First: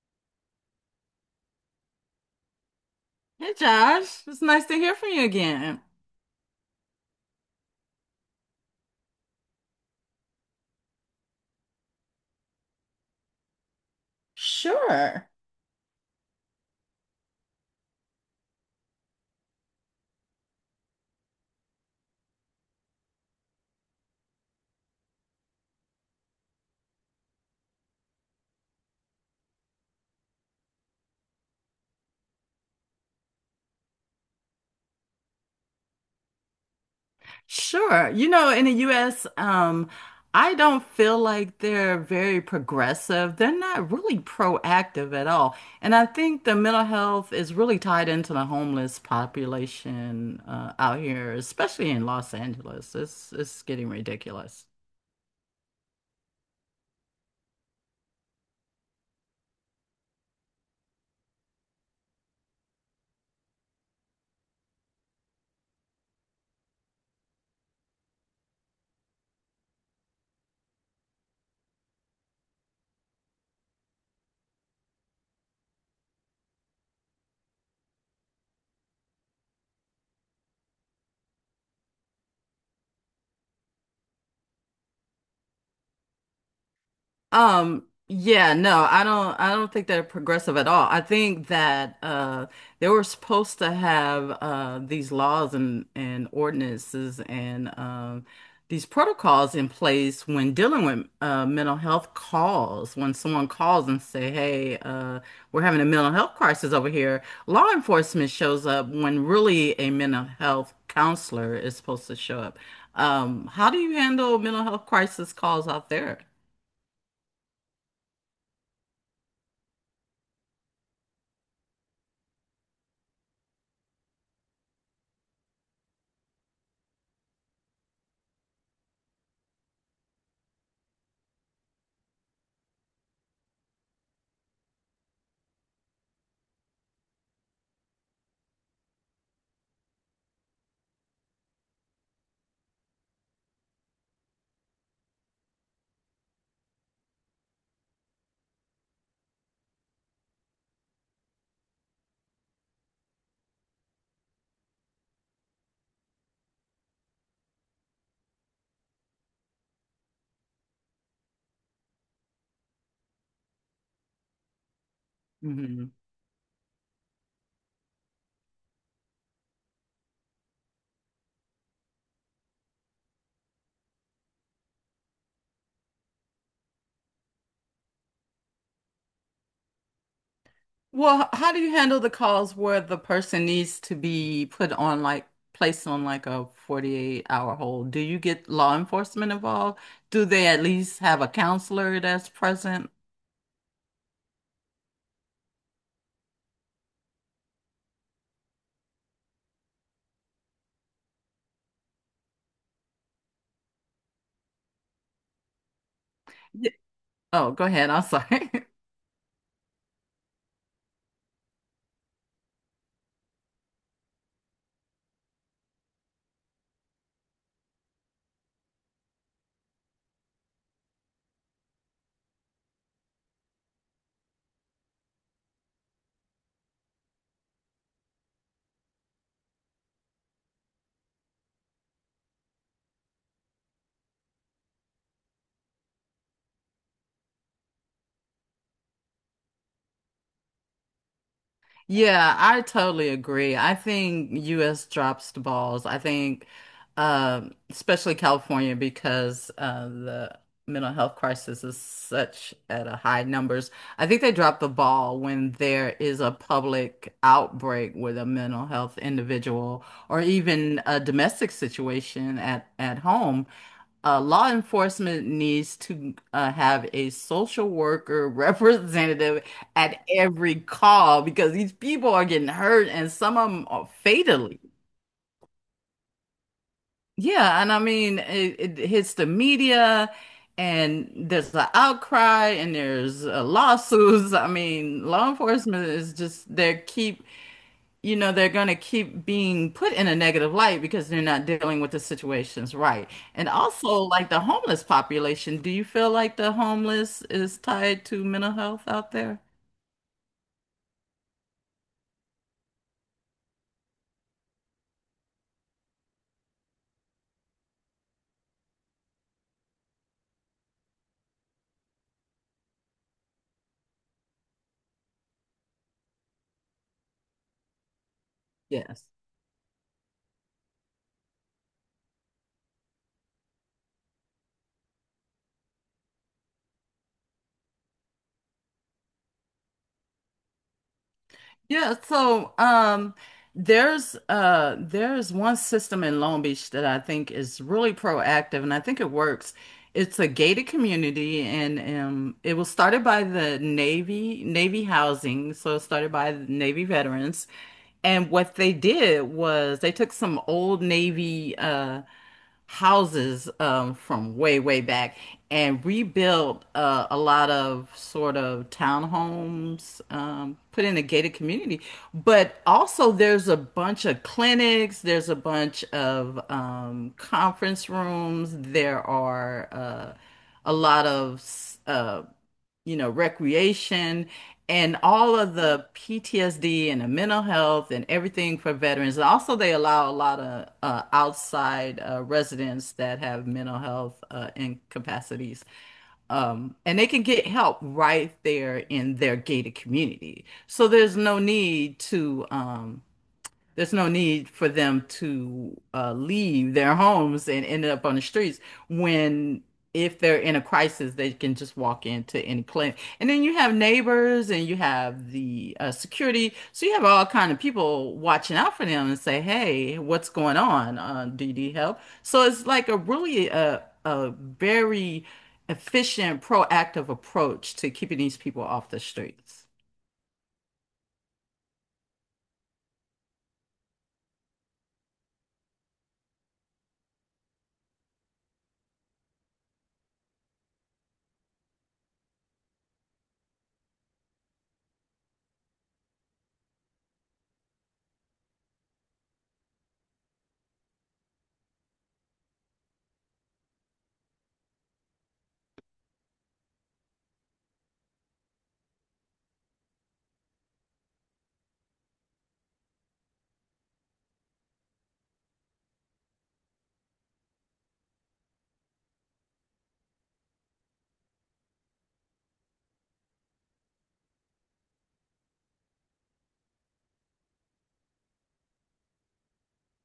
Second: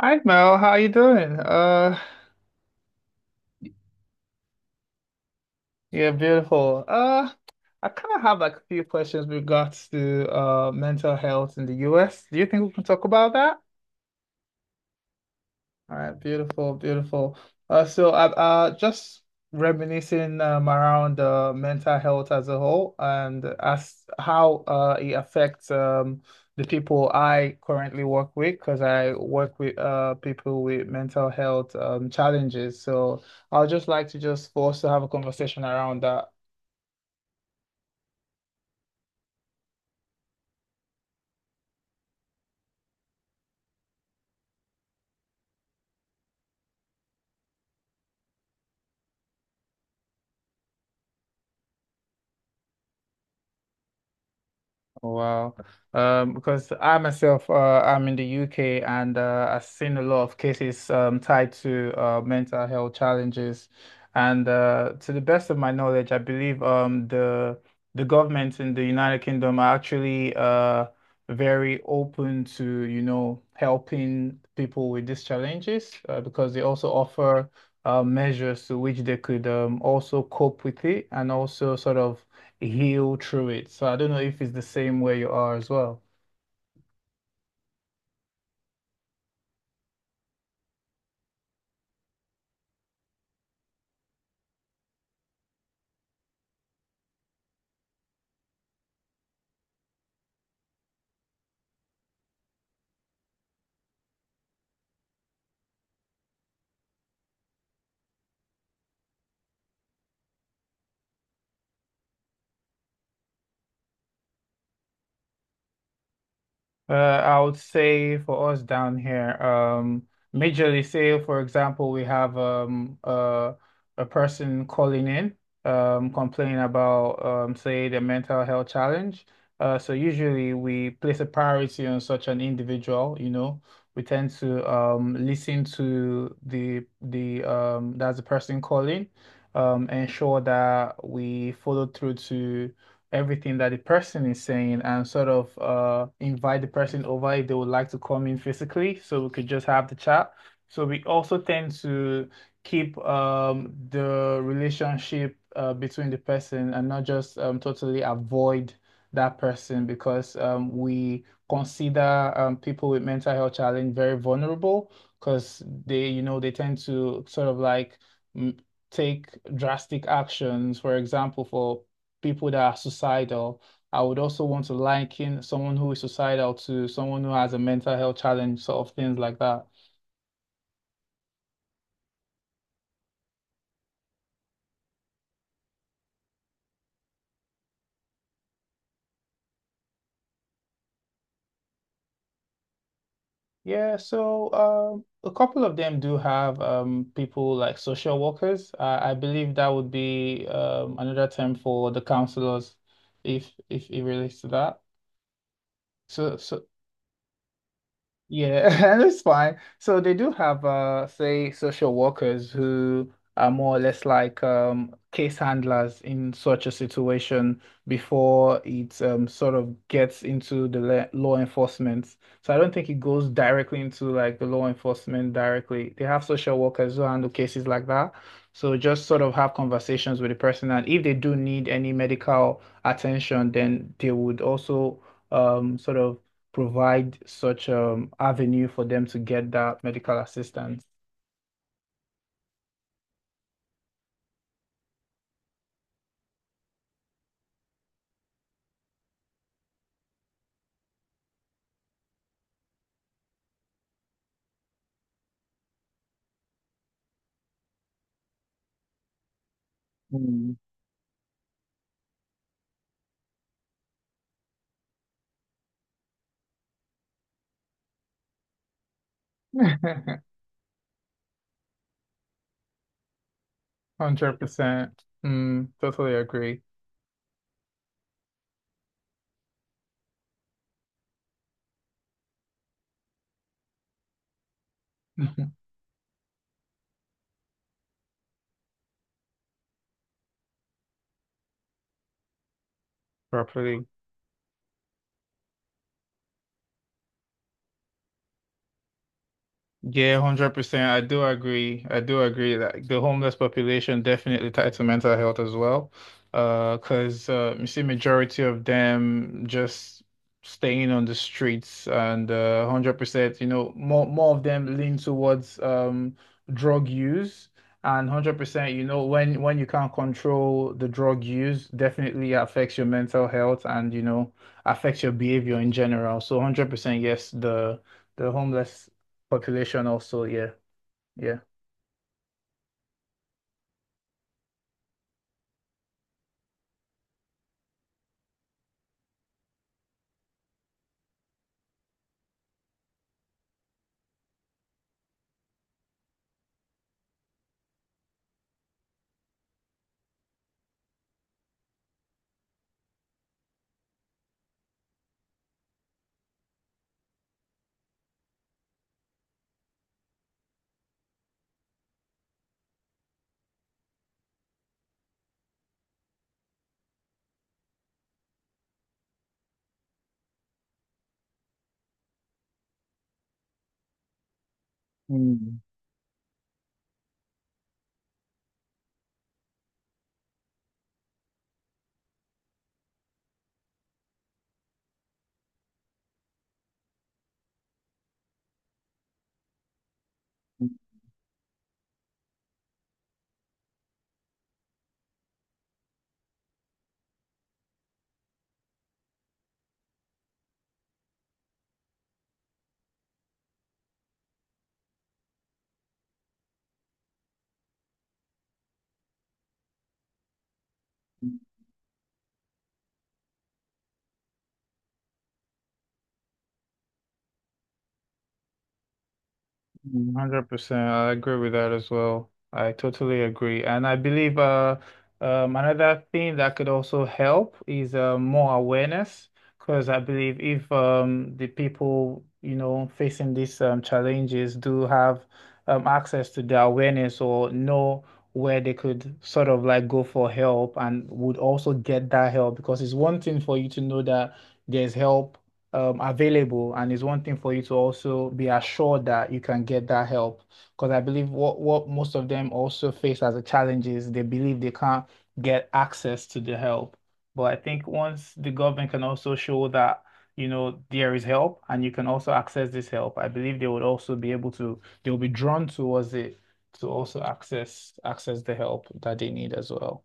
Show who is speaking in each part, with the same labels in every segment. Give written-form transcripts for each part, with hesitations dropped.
Speaker 1: Hi Mel, how you doing?
Speaker 2: Hey Josh, it's nice to hear from you again.
Speaker 1: Yeah, beautiful. I kind of have like a few questions with regards to mental health in the US. Do you think we can talk about that?
Speaker 2: Sure.
Speaker 1: All right, beautiful, beautiful. So I just reminiscing around mental health as a whole and as how it affects the people I currently work with because I work with people with mental health challenges. So I'll just like to just for us to have a conversation around that.
Speaker 2: Sure. You know, in the US, I don't feel like they're very progressive. They're not really proactive at all. And I think the mental health is really tied into the homeless population out here, especially in Los Angeles. It's getting ridiculous.
Speaker 1: Oh, wow. Because I myself, I'm in the UK and I've seen a lot of cases tied to mental health challenges. And to the best of my knowledge, I believe the government in the United Kingdom are actually very open to, you know, helping people with these challenges because they also offer measures to which they could also cope with it and also sort of heal through it. So I don't know if it's the same where you are as well.
Speaker 2: Yeah, no, I don't think they're progressive at all. I think that they were supposed to have these laws and ordinances and these protocols in place when dealing with mental health calls. When someone calls and say, "Hey, we're having a mental health crisis over here." Law enforcement shows up when really a mental health counselor is supposed to show up. How do you handle mental health crisis calls out there?
Speaker 1: I would say for us down here, majorly say for example we have a person calling in complaining about say the mental health challenge. So usually we place a priority on such an individual, you know. We tend to listen to the, that's the person calling, ensure that we follow through to everything that the person is saying and sort of invite the person over if they would like to come in physically so we could just have the chat. So we also tend to keep the relationship between the person and not just totally avoid that person because we consider people with mental health challenge very vulnerable because
Speaker 2: Mhm.
Speaker 1: they, you know, they tend to sort of like mm, take drastic actions. For example, for people that are suicidal. I would also want to liken someone who is suicidal to someone who has a mental health challenge, sort of things like that.
Speaker 2: Well, how do you handle the calls where the person needs to be put on placed on like a 48-hour hold? Do you get law enforcement involved? Do they at least have a counselor that's present?
Speaker 1: Yeah, so a couple of them do have people like social workers. I believe that would be another term for the counselors, if it relates to that. So, so
Speaker 2: Y- Oh, go ahead. I'm sorry.
Speaker 1: Yeah, and it's fine. So they do have say social workers who are more or less like case handlers in such a situation before it sort of gets into the law enforcement. So I don't think it goes directly into like the law enforcement directly. They have social workers who handle cases like that. So just sort of have conversations with the person and if they do need any medical attention, then they would also sort of provide such avenue for them to get that medical assistance.
Speaker 2: Yeah, I totally agree. I think US drops the balls. I think especially California because the mental health crisis is such at a high numbers. I think they drop the ball when there is a public outbreak with a mental health individual or
Speaker 1: Mm.
Speaker 2: even a domestic situation at home, law enforcement needs to have a social worker representative at every call because these people are getting hurt and some of them are fatally.
Speaker 1: 100%. Mm, totally agree.
Speaker 2: Yeah, and I mean, it hits the media and there's an outcry and there's lawsuits. I mean, law enforcement is just they keep, you know, they're going to keep being put in a negative light because they're not dealing with the situations right. And
Speaker 1: Properly.
Speaker 2: also, like the homeless population, do you feel like the homeless is tied to mental health out there?
Speaker 1: Yeah, 100%. I do agree. I do agree that the homeless population definitely tied to mental health as well. 'Cause you see majority of them just staying on the streets and 100%, you know, more of them lean towards drug use and 100%, you know,
Speaker 2: Yes.
Speaker 1: when you can't control the drug use, definitely affects your mental health and, you know, affects your behavior in general. So 100% yes, the homeless population also, yeah, yeah.
Speaker 2: Yeah, so there's one system in Long Beach that I think is really proactive and I think it works. It's a gated community, and it was started by the Navy, Navy housing, so it started by the Navy veterans. And what they did was they took some old Navy houses from way, way back and rebuilt a lot of sort of townhomes, put in a gated community. But also, there's a bunch of clinics, there's a bunch of conference rooms, there are a lot of you know, recreation and all of
Speaker 1: Mm,
Speaker 2: the PTSD and the mental health and everything for veterans. And also, they allow a lot of outside residents that have mental health incapacities. And they can get help right there in their gated community. So there's no need to there's no need for them to leave their homes and end up on the streets when, if they're in a crisis, they can just walk into any clinic. And then you have neighbors and you have the security. So you have all kind of people watching out for them and say, hey, what's going on? Do you need help? So it's like a really a very efficient, proactive approach to keeping these people off the streets.
Speaker 1: 100%. I agree with that as well. I totally agree. And I believe another thing that could also help is more awareness. Because I believe if the people, you know, facing these challenges do have access to the awareness or know where they could sort of like go for help and would also get that help. Because it's one thing for you to know that there's help available and it's one thing for you to also be assured that you can get that help because I believe what most of them also face as a challenge is they believe they can't get access to the help, but I think once the government can also show that, you know, there is help and you can also access this help, I believe they would also be able to, they'll be drawn towards it to also access the help that they need as well.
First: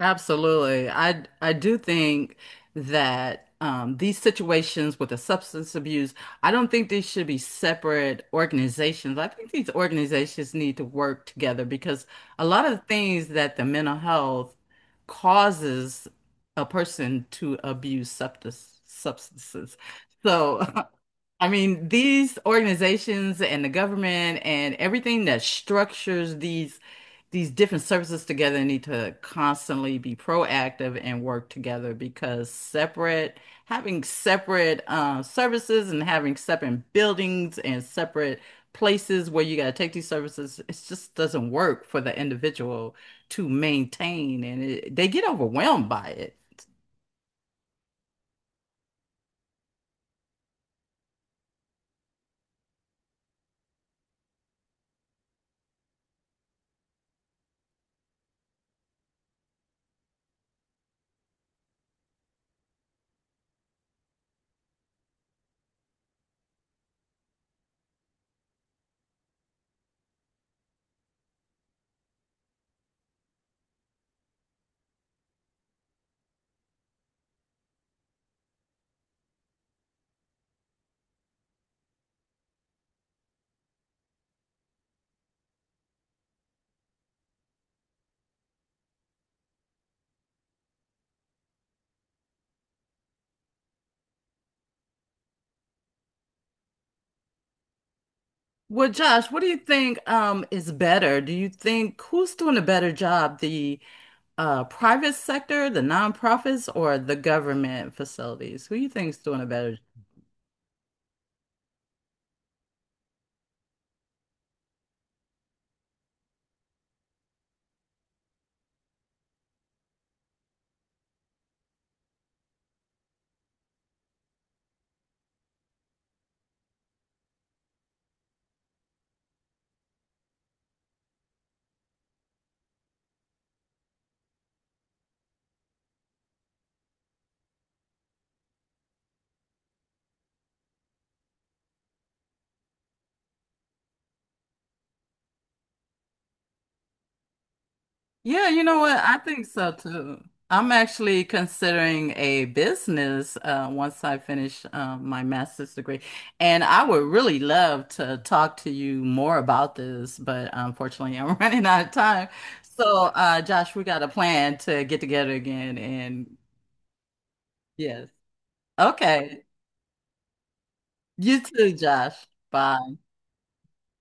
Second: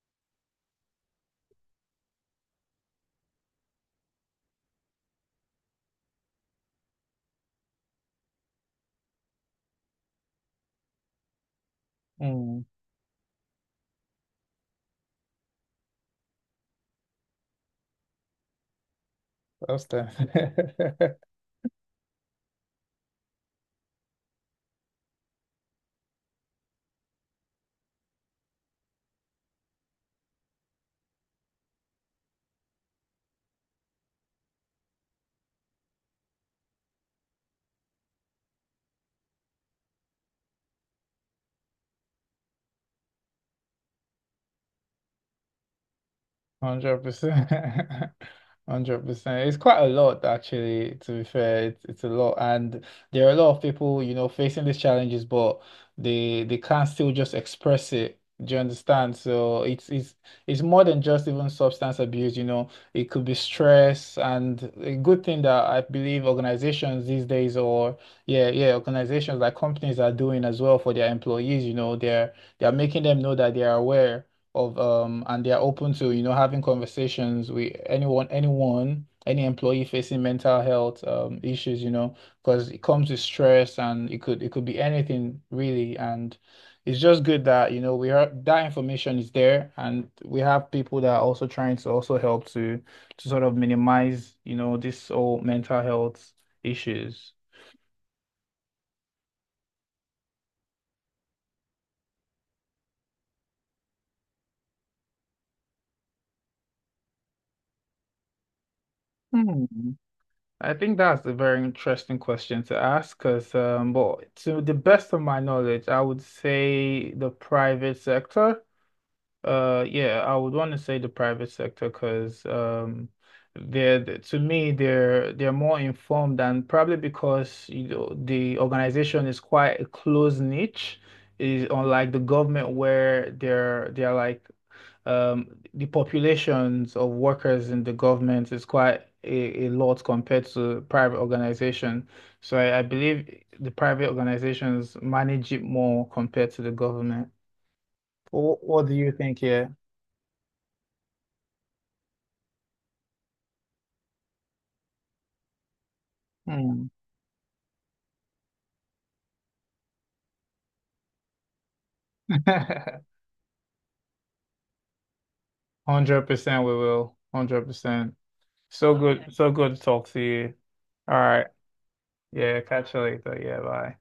Speaker 2: Absolutely. I do think that these situations with the substance abuse, I don't think these should be separate organizations. I think these organizations need to work together because a
Speaker 1: Hmm,
Speaker 2: lot of the things that the mental health causes a person to abuse substances.
Speaker 1: Costa.
Speaker 2: So, I mean, these organizations and the government and everything that structures these different services together need to constantly be proactive and work together because separate, having separate services and having separate buildings and separate places where you got to take these services, it just doesn't work for the individual to maintain and it, they get overwhelmed by it.
Speaker 1: 100%, 100%. It's quite a lot, actually. To be fair, it's a lot, and there are a lot of people, you know, facing these challenges, but they can't still just express it. Do you understand? So it's more than just even substance abuse. You know, it could be stress, and a good thing that I believe organizations these days, or yeah, yeah, organizations like companies are doing as well for their employees. You know, they're making them know that they are aware of and they are open to, you know, having conversations with anyone, any employee facing mental health issues, you know, because it comes with stress and it could be anything really, and it's just good that, you know, we are, that information is there and we have people that are also trying to also help to sort of minimize, you know, this whole mental health issues.
Speaker 2: Well, Josh, what do you think is better? Do you think who's doing a better job, the private sector, the nonprofits, or the government facilities? Who you think's doing a better?
Speaker 1: Hmm. I think that's a very interesting question to ask because, but to the best of my knowledge, I would say the private sector. Yeah, I would want to say the private sector because, to me they're more informed and probably because, you know, the organization is quite a close niche, is unlike the government where they're like um, the populations of workers in the government is quite a lot compared to private organization. So I believe the private organizations manage it more compared to the government.
Speaker 2: Yeah, you know
Speaker 1: What do
Speaker 2: what?
Speaker 1: you
Speaker 2: I
Speaker 1: think
Speaker 2: think so
Speaker 1: here?
Speaker 2: too. I'm actually considering a business once I finish my master's degree, and I
Speaker 1: Hmm.
Speaker 2: would really love to talk to you more about this, but unfortunately, I'm running out of time. So, Josh, we got a plan to get together again, and
Speaker 1: 100% we will.
Speaker 2: yes,
Speaker 1: 100%. So okay, good.
Speaker 2: okay.
Speaker 1: So good to talk to you. All
Speaker 2: You
Speaker 1: right.
Speaker 2: too, Josh.
Speaker 1: Yeah, catch
Speaker 2: Bye.
Speaker 1: you later. Yeah, bye.